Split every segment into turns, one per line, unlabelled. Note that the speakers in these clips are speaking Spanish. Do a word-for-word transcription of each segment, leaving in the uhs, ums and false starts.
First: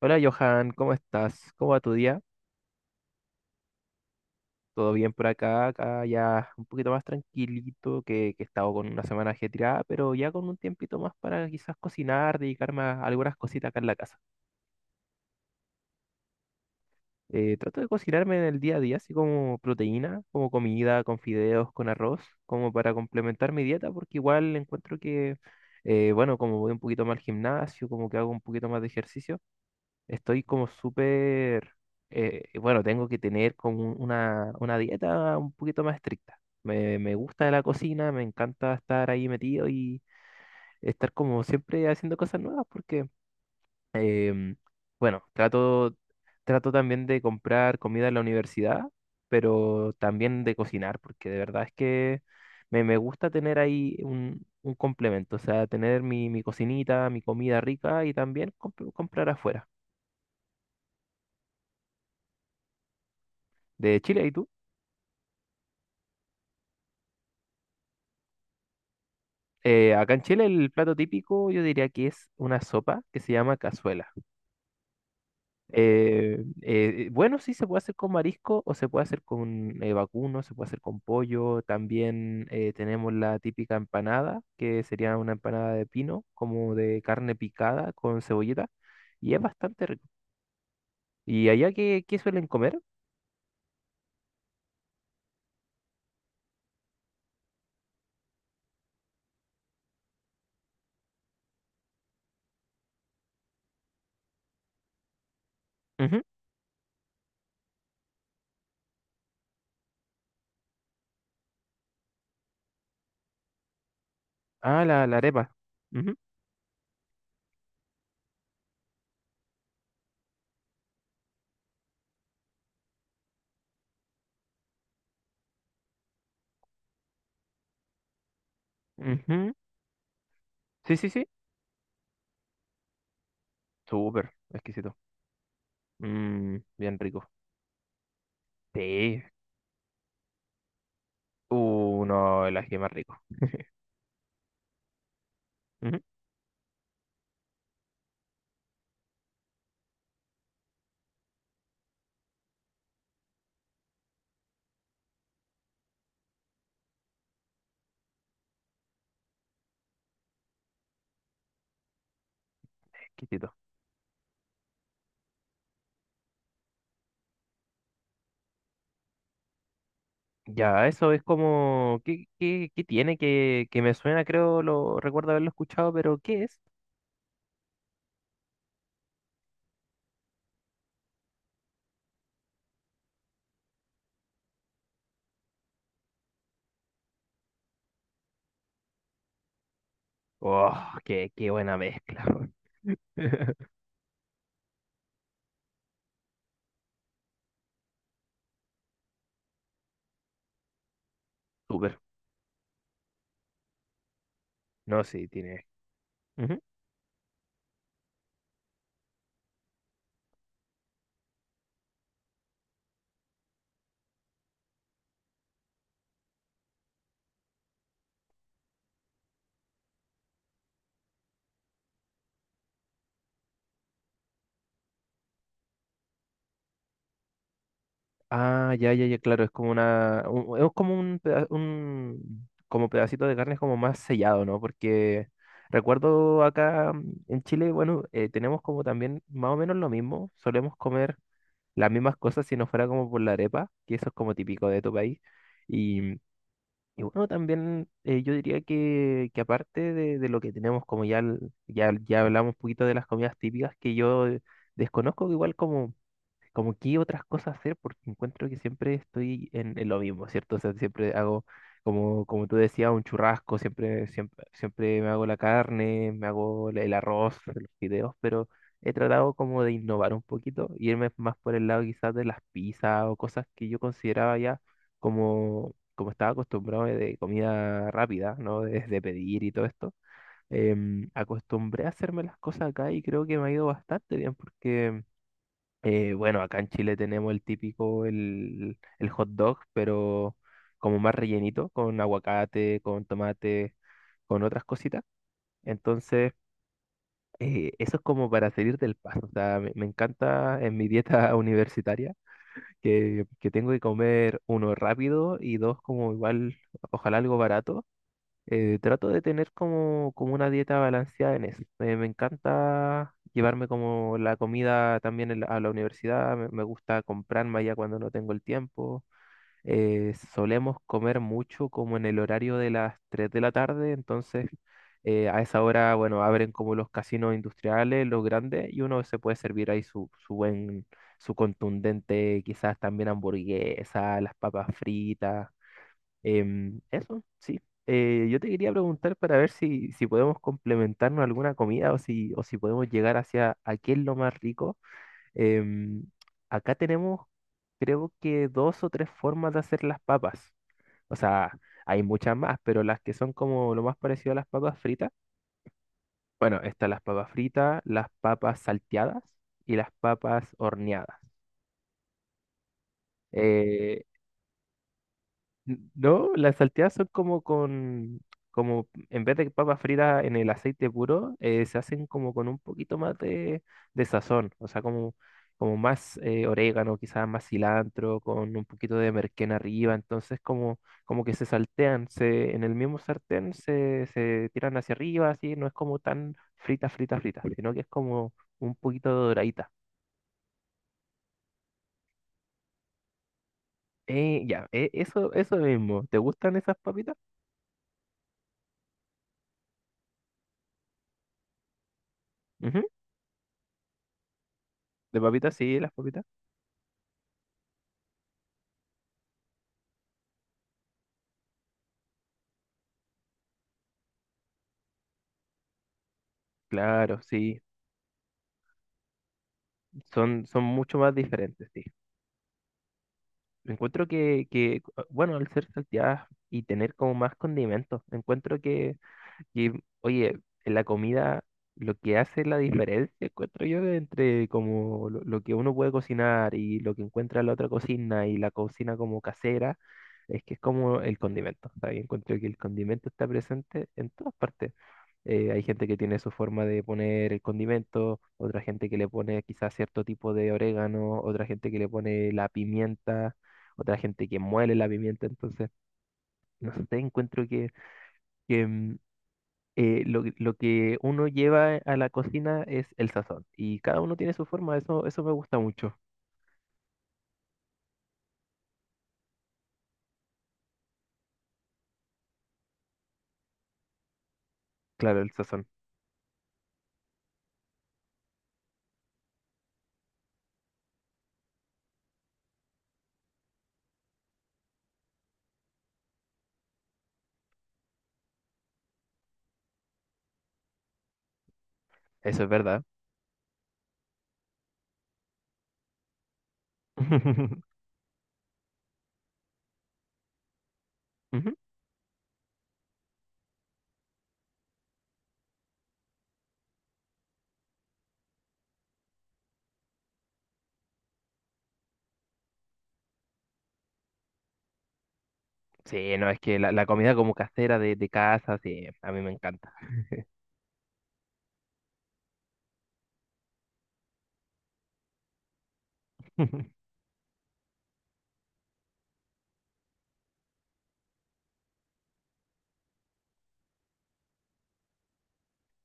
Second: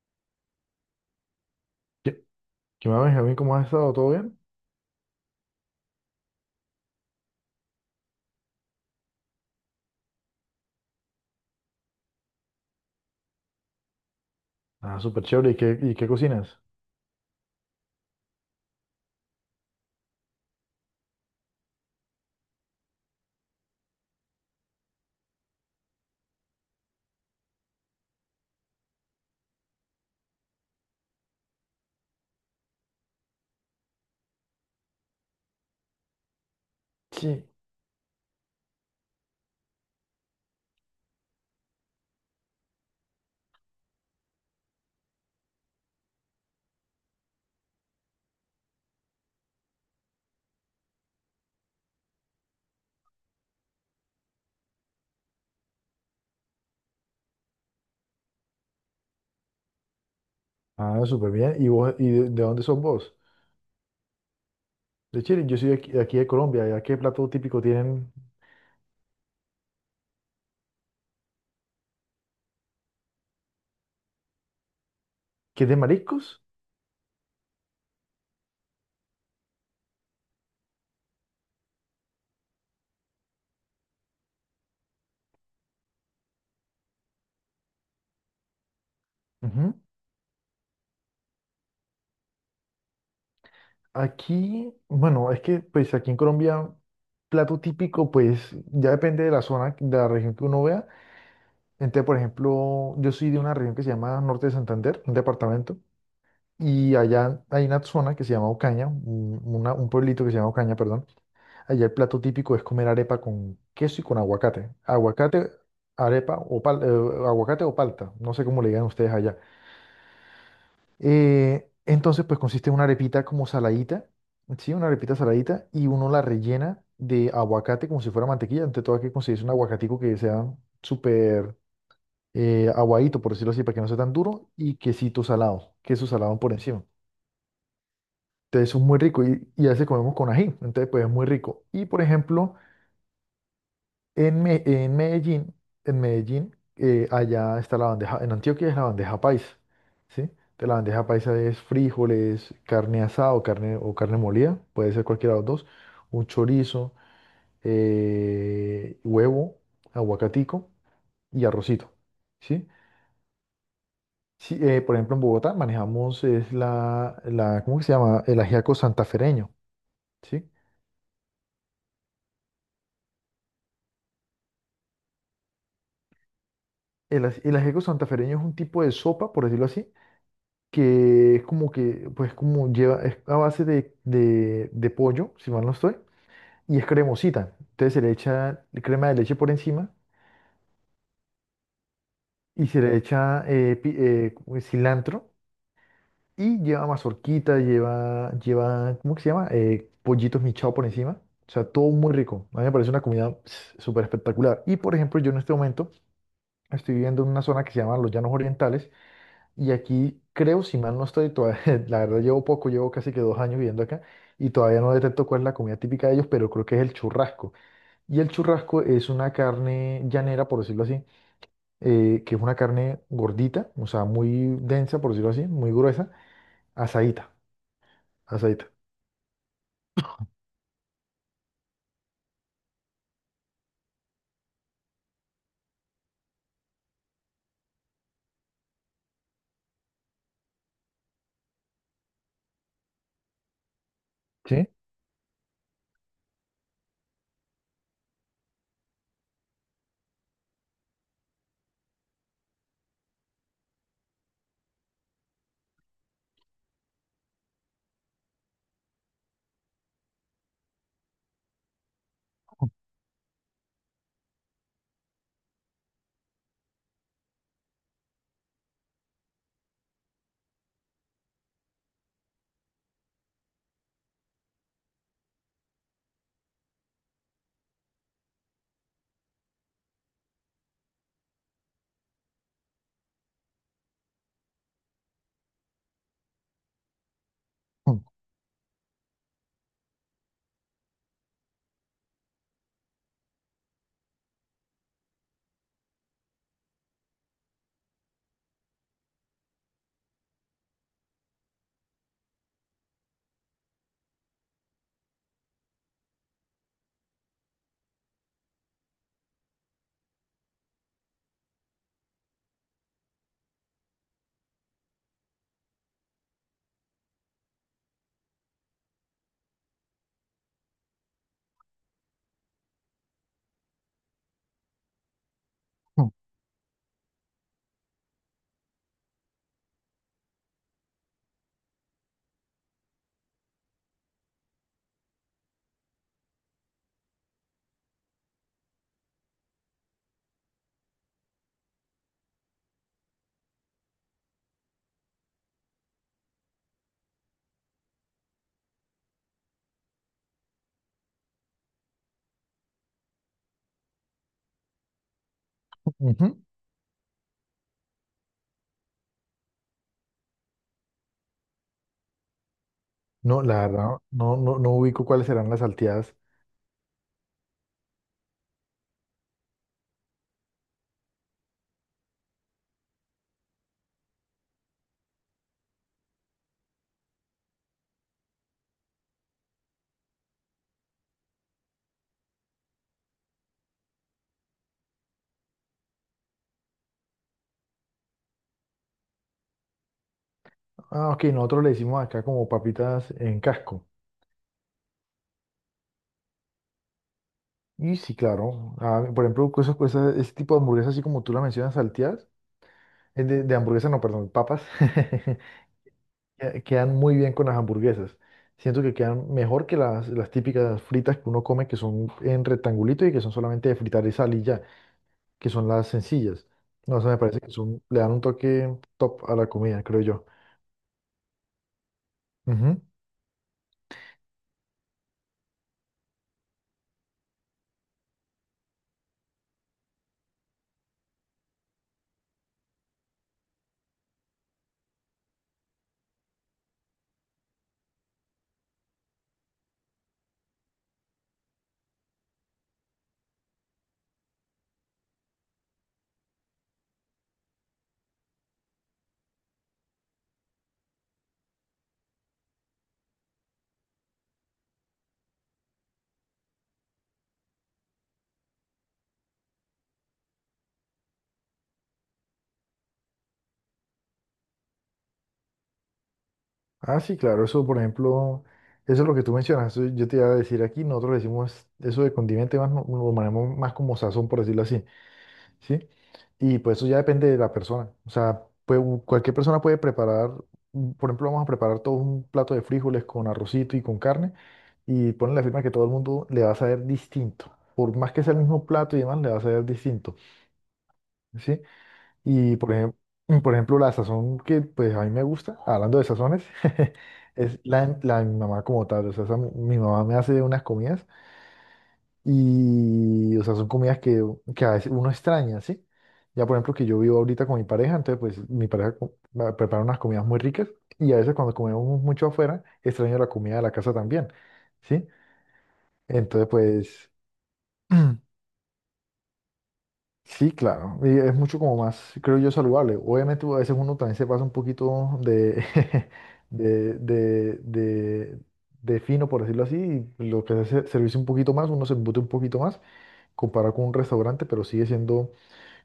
Hola Johan, ¿cómo estás? ¿Cómo va tu día?
¿Qué, qué más, Benjamín? ¿Cómo has estado? ¿Todo bien?
¿Todo bien por acá? Acá ya un poquito más tranquilito, que, que he estado con una semana ajetreada, pero ya con un tiempito más para quizás cocinar, dedicarme a algunas cositas acá en la casa.
Ah, súper chévere. ¿Y qué, y qué cocinas?
Eh, trato de cocinarme en el día a día, así como proteína, como comida, con fideos, con arroz, como para complementar mi dieta, porque igual encuentro que, eh, bueno, como voy un poquito más al gimnasio, como que hago un poquito más de ejercicio. Estoy como súper, eh, bueno, tengo que tener como un- una, una dieta un poquito más estricta. Me, me
Sí.
gusta la cocina, me encanta estar ahí metido y estar como siempre haciendo cosas nuevas porque, em, bueno, trato, trato también de comprar comida en la universidad, pero también de cocinar porque de verdad es que me, me gusta tener ahí un, un complemento, o sea, tener mi, mi cocinita, mi comida rica y también comp- comprar afuera.
Ah, súper bien. ¿Y vos, y de, de dónde sos vos?
De Chile, ¿y tú?
De Chile. Yo soy de aquí, de aquí de Colombia. ¿Ya qué plato típico tienen?
Eh, acá en Chile el plato típico yo diría que es una sopa que se llama cazuela.
¿Qué, es de mariscos?
Eh, eh, bueno, sí se puede hacer con marisco o se puede hacer con eh, vacuno, se puede hacer con pollo. También eh, tenemos la típica empanada, que sería una empanada de pino, como de carne picada con cebollita. Y es
Ujú.
bastante rico. ¿Y allá qué, qué suelen comer?
Aquí, bueno, es que pues aquí en Colombia, plato típico, pues ya depende de la zona, de la región que uno vea. Entonces, por ejemplo, yo soy de una región que se llama Norte de Santander, un departamento.
Ujú.
Y allá hay una zona que se llama Ocaña, un una- un pueblito que se llama Ocaña, perdón. Allá el plato típico es comer arepa con queso y con aguacate.
Ah, la, la
Aguacate,
arepa. Ujú,
arepa o pal- eh, aguacate o palta, no sé cómo le digan ustedes allá. Eh, entonces, pues consiste en una arepita como saladita, ¿sí? Una arepita saladita y uno la rellena de aguacate como si fuera mantequilla. Ante todo, hay que conseguirse un
ujú.
aguacatico que sea
Sí, sí, sí.
súper eh, aguadito, por decirlo así, para que no sea tan
Súper,
duro y
exquisito.
quesito salado, queso salado por
Mm,
encima.
bien rico.
Entonces, es muy
Sí.
rico y, y a veces comemos con ají, entonces, pues es muy rico. Y, por
Uh, no,
ejemplo,
el ají es más rico.
En, Me- en Medellín,
Ujú,
en Medellín, eh, allá está la bandeja, en Antioquia es la bandeja paisa, ¿sí? De la bandeja paisa es frijoles, carne asada o carne, o carne molida, puede ser cualquiera de los dos, un chorizo, eh, huevo, aguacatico y arrocito, ¿sí?
exquisito.
Sí, eh, por ejemplo, en Bogotá manejamos es la, la, ¿cómo que se llama? El ajiaco santafereño, ¿sí?
Ya, eso es como... ¿Qué, qué, qué tiene que, que me suena? Creo lo recuerdo haberlo escuchado, pero ¿qué es?
El, aj- el ajiaco santafereño es un tipo de sopa, por decirlo así, que es como que, pues como lleva, es a base de, de, de pollo, si mal no estoy, y es cremosita. Entonces se le echa crema de leche por encima
Oh, qué, qué buena mezcla. Weón.
y se le echa eh, pi- eh, como es cilantro y lleva mazorquita, lleva, lleva, ¿cómo que se llama? Eh, pollitos michao por encima. O sea, todo
Súper.
muy rico. A mí me parece una comida pss, súper espectacular. Y por
No,
ejemplo,
sí,
yo en este
tiene.
momento
Ujú.
estoy viviendo en una zona que se llama Los Llanos Orientales. Y aquí creo, si mal no estoy, todavía- la verdad llevo poco, llevo casi que dos años viviendo acá y todavía no detecto cuál es la comida típica de ellos, pero creo que es el churrasco. Y el churrasco es una carne llanera, por decirlo así, eh, que es una carne gordita, o sea, muy densa, por decirlo así, muy gruesa, asadita, asadita.
Ah, ya, ya, ya, claro, es como una... un- es como un, peda- un como pedacito de carne como más sellado, ¿no? Porque recuerdo acá mm, en Chile, bueno, eh, tenemos como también más o menos lo mismo. Solemos comer las mismas cosas si no fuera como por la arepa, que eso es como
¿Sí?
típico de tu país. Y, y bueno, también eh, yo diría que, que aparte de, de lo que tenemos, como ya, el- ya, ya hablamos un poquito de las comidas típicas que yo desconozco, que igual como... como qué otras cosas hacer, porque encuentro que siempre estoy en, en lo mismo, ¿cierto? O sea, siempre hago, como, como tú decías, un churrasco, siempre, siempre, siempre me hago la carne, me hago la- el arroz, los fideos, pero he tratado como de innovar un poquito, irme más por el lado quizás de las pizzas o cosas que yo consideraba ya como, como estaba acostumbrado de comida rápida, ¿no? De, de pedir y todo esto. Em, acostumbré a hacerme las cosas acá y creo que me ha ido bastante bien porque eh, bueno, acá en Chile tenemos el
Mm,
típico, el, el hot dog, pero como más rellenito, con aguacate, con tomate, con otras cositas. Entonces, eh, eso es como para salir del paso. O sea, me, me encanta en mi dieta universitaria que, que tengo que comer, uno, rápido y dos, como igual, ojalá algo barato. Eh, trato de tener como, como una dieta balanceada en eso. Me, me encanta llevarme como la comida también en la- a la universidad, me, me gusta comprarme allá cuando no tengo el tiempo. Eh, solemos comer mucho como en el horario de las tres de la tarde, entonces eh, a esa hora,
mm,
bueno, abren como los casinos industriales, los grandes, y uno se puede servir ahí su, su buen, su contundente, quizás también hamburguesa, las papas fritas. Em, eso, sí. Eh, yo te quería preguntar para ver si, si podemos complementarnos alguna comida o si, o si podemos llegar hacia a qué es lo más rico. Em, Acá tenemos, creo que dos o tres formas de hacer las papas. O sea, hay muchas más, pero las que son como lo más parecido a las papas fritas.
ujú.
Bueno, están las papas fritas, las papas salteadas y las papas horneadas.
No, la verdad,
Eh,
no, no, no ubico cuáles serán las
N-
salteadas.
No, las salteadas son como con, como en vez de papas fritas en el aceite puro, eh, se hacen como con un poquito más de, de sazón, o sea, como, como más eh, orégano, quizás más cilantro, con un poquito de merquén arriba, entonces como, como que se saltean, se, en el mismo sartén se, se tiran hacia arriba, así, no es como tan frita, frita, frita, sino que es como un poquito doradita.
Ah, ok, nosotros le decimos acá como papitas en casco.
Eh, ya, eh, eso, eso mismo, ¿te gustan esas papitas?
Y sí, claro. Ah, por ejemplo, cosas, cosas, ese tipo de hamburguesas, así como tú la mencionas, salteadas,
Ujú.
eh, de, de hamburguesas, no, perdón, papas,
De papitas, sí, las papitas.
que- quedan muy bien con las hamburguesas. Siento que quedan mejor que las, las típicas fritas que uno come, que son en rectangulito y que son solamente de fritar y sal y ya, que son las sencillas. No, eso me
Claro,
parece que
sí,
son, le dan un toque top a la comida, creo yo.
son, son mucho más diferentes, sí.
Ujú.
Encuentro que, que, ah, bueno, al ser salteadas y tener como más condimentos, encuentro que, que, oye, en la comida lo que hace la diferencia, encuentro yo, entre como lo, lo que uno puede cocinar y lo que encuentra en la otra cocina y la cocina como casera, es que es como el condimento, ¿sabes? Encuentro que el condimento está presente en todas partes. Eh, hay gente que tiene su forma de poner el condimento, otra gente que le pone quizás cierto tipo de orégano, otra gente que le pone la pimienta, otra gente que muele la pimienta. Entonces, no sé, encuentro que, que, mm, eh, lo, que- lo que uno lleva a la cocina es el sazón. Y cada uno tiene su forma, eso, eso me gusta mucho.
Ah, sí, claro, eso, por ejemplo, eso es lo que tú mencionas. Eso Yo te iba a decir aquí, nosotros le decimos eso de condimento, y más, lo lo manejamos más como sazón, por decirlo así.
Claro, el sazón.
¿Sí? Y pues eso ya depende de la persona. O sea, puede- u- cualquier persona puede preparar, mm, por ejemplo, vamos a preparar todos un plato de frijoles con arrocito y con carne y ponen la firma que todo el mundo le va a saber distinto. Por más que sea el mismo plato y demás, le va a saber distinto, ¿sí?
Eso es
Y por
verdad.
ejemplo, por ejemplo, la sazón que pues a mí me gusta, hablando de sazones, es la, de- la de mi mamá como tal. O sea, esa- mi mamá me hace unas comidas.
Ujú.
Y, o sea, son comidas que, que a veces uno extraña, ¿sí? Ya, por ejemplo, que yo vivo ahorita con mi pareja, entonces, pues, mi pareja co- me prepara unas comidas muy ricas y a veces cuando comemos mucho afuera, extraño la comida de la casa también, ¿sí?
Sí, no, es
Entonces,
que la, la
pues,
comida como casera de, de casa, sí, a mí me encanta.
sí, claro, y es mucho como más, creo yo, saludable. Obviamente, a veces uno también se pasa un poquito de, de, de, de, de fino, por decirlo así, y lo que hace es servirse un poquito más, uno se embute un poquito más, comparado con un restaurante, pero sigue siendo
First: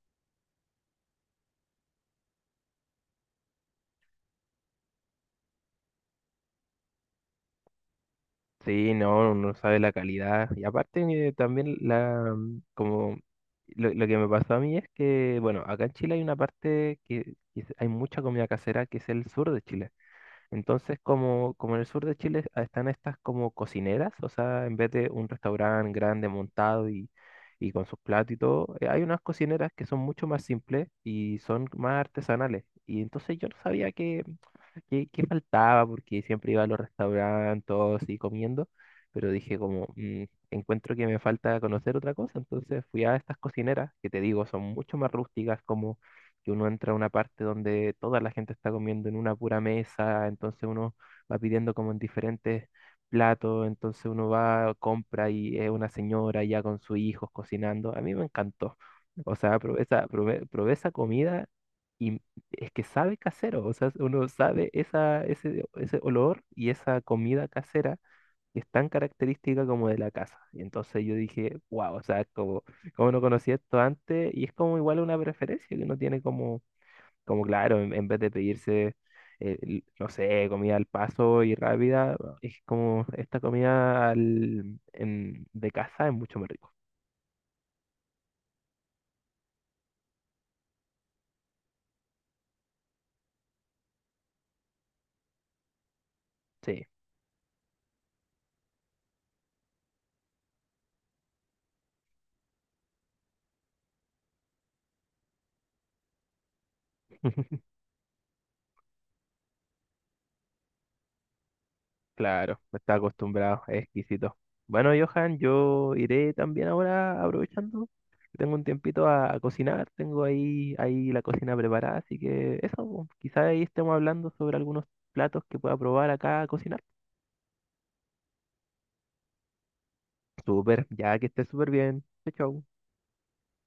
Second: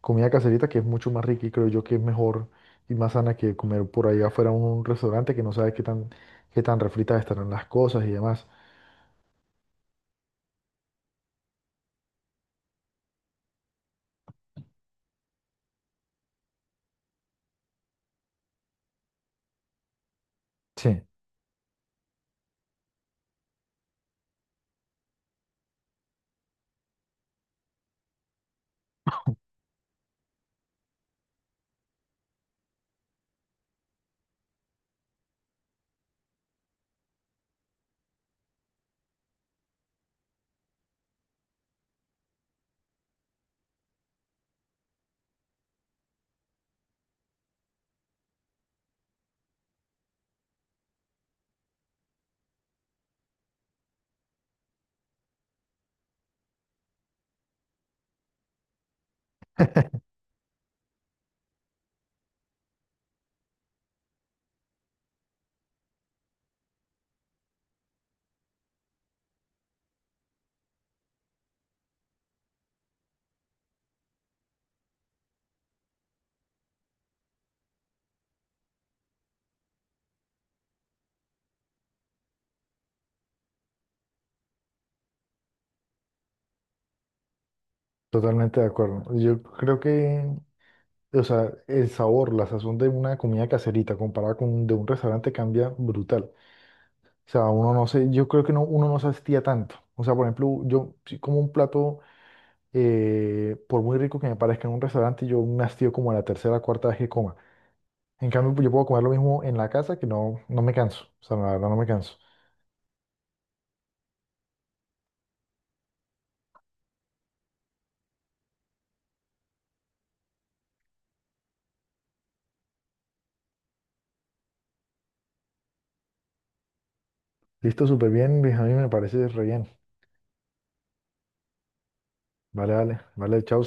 comida caserita que es mucho más rica y creo yo que es mejor y más sana que comer por ahí afuera en un restaurante que no sabes qué tan, qué tan refritas estarán las cosas y demás.
Sí, no, uno sabe la calidad. Y aparte eh, también la mm, como lo, lo que me pasó a mí es que, bueno, acá en Chile hay una parte que, que es- hay mucha comida casera que es el sur de Chile. Entonces,
Sí,
como, como en el sur de Chile ah, están estas como cocineras, o sea, en vez de un restaurante grande montado y, y con sus platos y todo, eh, hay unas cocineras que son mucho más simples y son más artesanales. Y entonces yo no sabía que, qué, qué faltaba, porque siempre iba a los restaurantes y comiendo, pero dije como, "Mm, encuentro que me falta conocer otra cosa", entonces fui a estas cocineras, que te digo, son mucho más rústicas, como que uno entra a una parte donde toda la gente está comiendo en una pura mesa, entonces uno va pidiendo como en diferentes platos, entonces uno va, compra y es una señora ya con sus hijos cocinando, a mí me encantó. O sea, probé esa, probé, probé esa comida, es que sabe casero, o sea, uno sabe esa, ese, ese olor y esa comida casera que es tan característica como de la casa. Y entonces yo dije, wow, o sea, como, como no conocía esto antes, y es como igual una preferencia que uno tiene como, como claro, en, en vez de pedirse, eh, l- no sé, comida al paso y rápida, es como esta comida al- en- de casa es mucho más rico.
totalmente de acuerdo. Yo creo que, o sea, el sabor, la sazón de una comida caserita comparada con de un restaurante cambia brutal.
Sí.
O sea, uno no se, yo creo que no, uno no se hastía tanto. O sea, por ejemplo, yo si como un plato, eh, por muy rico que me parezca en un restaurante, yo me hastío como a la tercera o cuarta vez que coma. En cambio, pues, yo puedo comer lo mismo en la casa que no, no me canso. O sea, la verdad no me canso.
Claro, está acostumbrado, es exquisito. Bueno, Johan, yo iré también ahora aprovechando que tengo un tiempito a, a cocinar, tengo ahí, ahí la cocina preparada, así que eso, pues, quizá ahí estemos hablando sobre algunos platos que pueda probar acá a cocinar.
Listo, súper bien, Luis. A mí me parece re bien.
Súper, ya que esté súper bien. Chau,
Vale,
chau.
vale, vale, chao.